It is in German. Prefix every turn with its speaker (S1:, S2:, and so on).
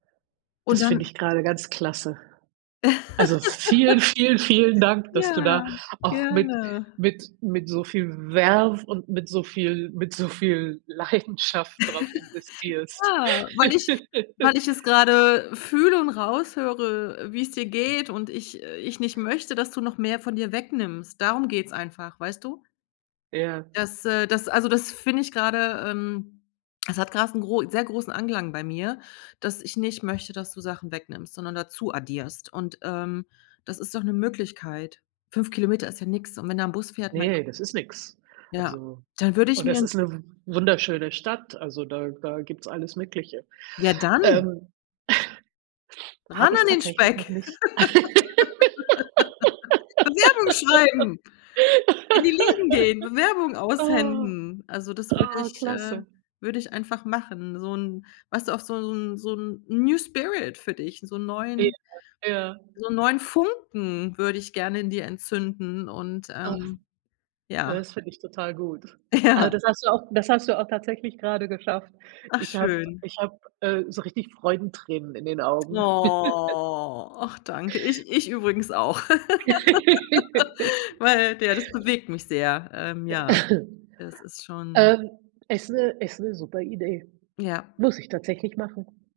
S1: Und
S2: Das finde
S1: dann
S2: ich grade ganz klasse. Also, vielen, vielen, vielen Dank, dass du da
S1: Ja,
S2: auch mit
S1: gerne.
S2: mit mit so viel Verve und mit so viel mit so viel Leidenschaft drauf investierst.
S1: Ja, weil ich weil ich es grade fühle und raushöre, wie es dir geht, und ich äh, ich nicht möchte, dass du noch mehr von dir wegnimmst. Darum geht's einfach, weißt du?
S2: Ja.
S1: Das äh, das, also, das finde ich grade ähm, es hat grade 'n gro 'n sehr großen Anklang bei mir, dass ich nicht möchte, dass du Sachen wegnimmst, sondern dazu addierst, und, ähm, das ist doch 'ne Möglichkeit 5 km ist ja nix und wenn da 'n Bus fährt, mein Gott.
S2: Ne, das ist nix,
S1: Ja,
S2: also
S1: dann würde ich
S2: und
S1: mir
S2: das
S1: 'n
S2: ist 'ne w wunderschöne Stadt, also, da da gibt's alles Mögliche,
S1: Ja, dann
S2: ähm
S1: ran
S2: habe ich
S1: an den
S2: tatsächlich
S1: Speck!
S2: noch nicht.
S1: Bewerbungen schreiben! In die Läden gehen! Bewerbung
S2: Ah.
S1: aushändigen! Also, das würde
S2: Ah,
S1: ich äh,
S2: klasse.
S1: würde ich einfach machen, so 'n weißt du, auch so 'n so 'n New Spirit für dich, so 'n
S2: Ja,
S1: neuen
S2: ja.
S1: so 'n neuen Funken würde ich gerne in dir entzünden und, ähm
S2: [unintelligible] Ja,
S1: ja.
S2: das finde ich total gut. Also,
S1: Ja.
S2: das hast du auch das hast du auch tatsächlich grade geschafft.
S1: Ach
S2: Ich habe
S1: schön.
S2: ich habe, äh, so richtig Freudentränen in den Augen.
S1: Oh, ach danke, ich ich übrigens auch, weil, ja, das bewegt mich sehr, ähm, ja, das ist schon
S2: Ähm, ist 'ne ist 'ne super Idee,
S1: Ja.
S2: muss ich tatsächlich machen.